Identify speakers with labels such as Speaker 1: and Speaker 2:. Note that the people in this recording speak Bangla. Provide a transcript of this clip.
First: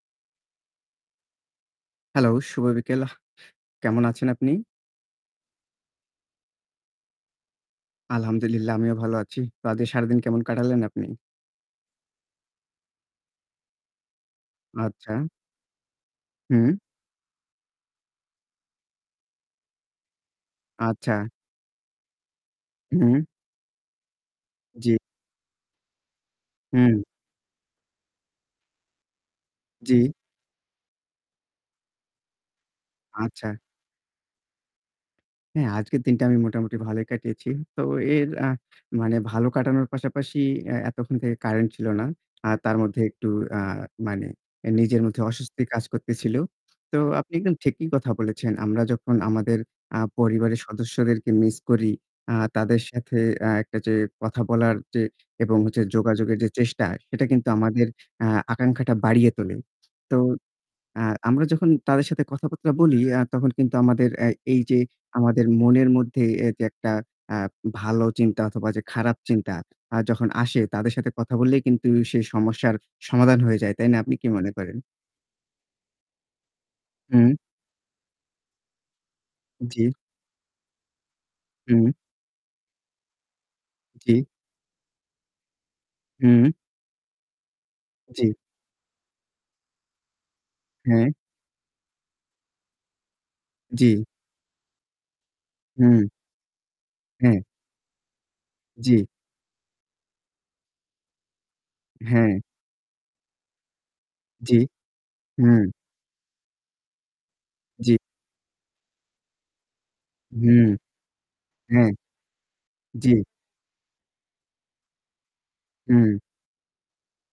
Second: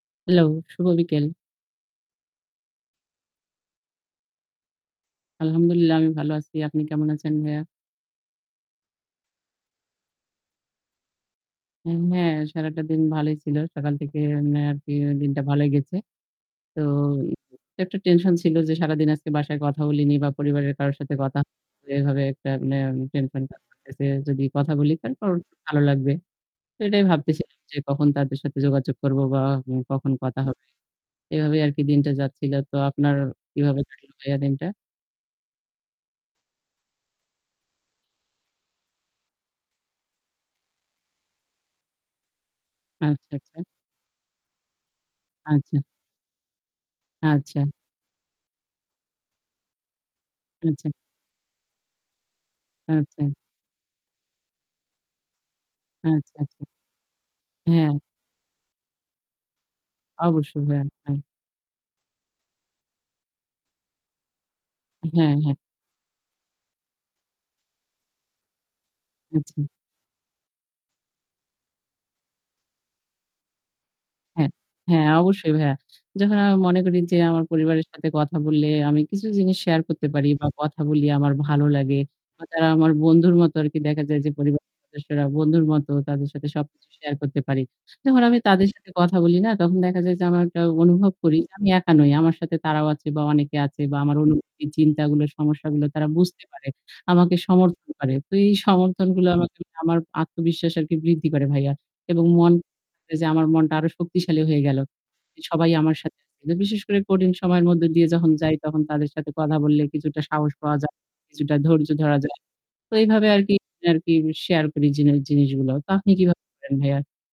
Speaker 1: হ্যালো, শুভ বিকেল।
Speaker 2: হ্যালো, শুভ বিকেল। কেমন আছেন আপনি?
Speaker 1: আলহামদুলিল্লাহ আমি ভালো আছি। আপনি কেমন আছেন ভাইয়া?
Speaker 2: আলহামদুলিল্লাহ। আমিও ভালো আছি। তা আজকে সারাদিন কেমন কাটালেন আপনি?
Speaker 1: অ্যা হ্যাঁ, সারাটা দিন ভালোই ছিল। সকাল থেকে এম আর কি
Speaker 2: আচ্ছা।
Speaker 1: দিনটা ভালই গেছে।
Speaker 2: হুম।
Speaker 1: তো একটা টেনশন ছিল যে সারাদিন আজকে বাসায় কথা বলিনি। বা পরিবারের কারোর সাথে
Speaker 2: আচ্ছা।
Speaker 1: কথা হয়নি এভাবে একটা মানে
Speaker 2: হুম।
Speaker 1: টেনশন। কাজ করতেসে যদি কথা
Speaker 2: জ্বী।
Speaker 1: বলি তারপর ভালো লাগবে। তো
Speaker 2: হুম।
Speaker 1: এটাই ভাবতেছিলাম যে কখন তাদের সাথে যোগাযোগ করব বা
Speaker 2: জ্বী।
Speaker 1: কখন কথা হবে। এভাবেই আর কি দিনটা যাচ্ছিল। তো আপনার
Speaker 2: আচ্ছা।
Speaker 1: কিভাবে কাটলো ভাইয়া দিনটা?
Speaker 2: হ্যাঁ, আজকের দিনটা আমি মোটামুটি ভালোই কাটিয়েছি। তো এর আ মানে ভালো কাটানোর পাশাপাশি এ এতক্ষণ থেকে কারেন্ট ছিল না। আর তার মধ্যে একটু
Speaker 1: আচ্ছা,
Speaker 2: আ
Speaker 1: আচ্ছা।
Speaker 2: মানে নিজের মধ্যে অস্বস্তি
Speaker 1: আচ্ছা।
Speaker 2: কাজ করতেছিল। তো আপনি একদম
Speaker 1: আচ্ছা।
Speaker 2: ঠিকই কথা বলেছেন। আমরা যখন আমাদের আ পরিবারের
Speaker 1: আচ্ছা।
Speaker 2: সদস্যদেরকে মিস করি। আ তাদের সাথে
Speaker 1: আচ্ছা।
Speaker 2: আ একটা যে কথা বলার যে এবং হচ্ছে
Speaker 1: আচ্ছা,
Speaker 2: যোগাযোগের যে
Speaker 1: আচ্ছা।
Speaker 2: চেষ্টা সেটা কিন্তু আমাদের
Speaker 1: হ্যাঁ।
Speaker 2: আ আকাঙ্খাটা বাড়িয়ে তোলে। তো
Speaker 1: অবশ্যই। হ্যাঁ,
Speaker 2: আ
Speaker 1: হ্যাঁ।
Speaker 2: আমরা যখন তাদের সাথে কথাবার্তা বলি, আ তখন কিন্তু আমাদের অ্যা এই যে
Speaker 1: হ্যাঁ,
Speaker 2: আমাদের
Speaker 1: হ্যাঁ।
Speaker 2: মনের মধ্যে এ যে একটা আ ভালো চিন্তা অথবা যে খারাপ চিন্তা
Speaker 1: আচ্ছা।
Speaker 2: আ যখন আসে তাদের সাথে কথা বললেই কিন্তু সেই সমস্যার সমাধান হয়ে যায়। তাই না? আপনি কি
Speaker 1: হ্যাঁ।
Speaker 2: মনে করেন?
Speaker 1: হ্যাঁ, অবশ্যই ভাইয়া। যখন আমি মনে করি যে
Speaker 2: হুম।
Speaker 1: আমার পরিবারের সাথে কথা বললে, আমি কিছু জিনিস শেয়ার
Speaker 2: জ্বী।
Speaker 1: করতে পারি। বা কথা বলি আমার ভালো
Speaker 2: হুম।
Speaker 1: লাগে। আ তারা আমার বন্ধুর মতো আরকি দেখা
Speaker 2: জ্বী।
Speaker 1: যায় যে পরিবারের সদস্যরা বন্ধুর মতো তাদের সাথে
Speaker 2: হুম।
Speaker 1: সবকিছু শেয়ার করতে পারি। যখন
Speaker 2: জ্বী।
Speaker 1: আমি তাদের সাথে কথা বলি না? তখন দেখা যায় যে আমার একটা অনুভব
Speaker 2: হ্যাঁ।
Speaker 1: করি যে, আমি একা নই। আমার সাথে তারাও আছে বা অনেকে আছে বা
Speaker 2: জ্বী।
Speaker 1: আমার অনুভূতি, চিন্তাগুলো সমস্যাগুলো
Speaker 2: হুম।
Speaker 1: তারা বুঝতে পারে, আমাকে
Speaker 2: হু।
Speaker 1: সমর্থন করে। তো এই
Speaker 2: জ্বী।
Speaker 1: সমর্থনগুলো আমাকে আমার আত্মবিশ্বাস আরকি বৃদ্ধি করে ভাইয়া। এবং
Speaker 2: হ্যাঁ।
Speaker 1: মন যে আমার মনটা আরো শক্তিশালী
Speaker 2: জ্বী।
Speaker 1: হয়ে গেল।
Speaker 2: হু।
Speaker 1: সবাই আমার সাথে আছে। বিশেষ করে কঠিন সময়ের মধ্যে
Speaker 2: জ্বী।
Speaker 1: দিয়ে যখন যাই, তখন তাদের সাথে কথা বললে কিছুটা সাহস
Speaker 2: হুম।
Speaker 1: পাওয়া যায়, কিছুটা ধৈর্য
Speaker 2: হ্যাঁ।
Speaker 1: ধরা যায়। তো
Speaker 2: জ্বী।
Speaker 1: এইভাবে আরকি আরকি শেয়ার করি জিন জিনিসগুলো। তো আপনি
Speaker 2: হুম।
Speaker 1: কিভাবে করেন ভাইয়া?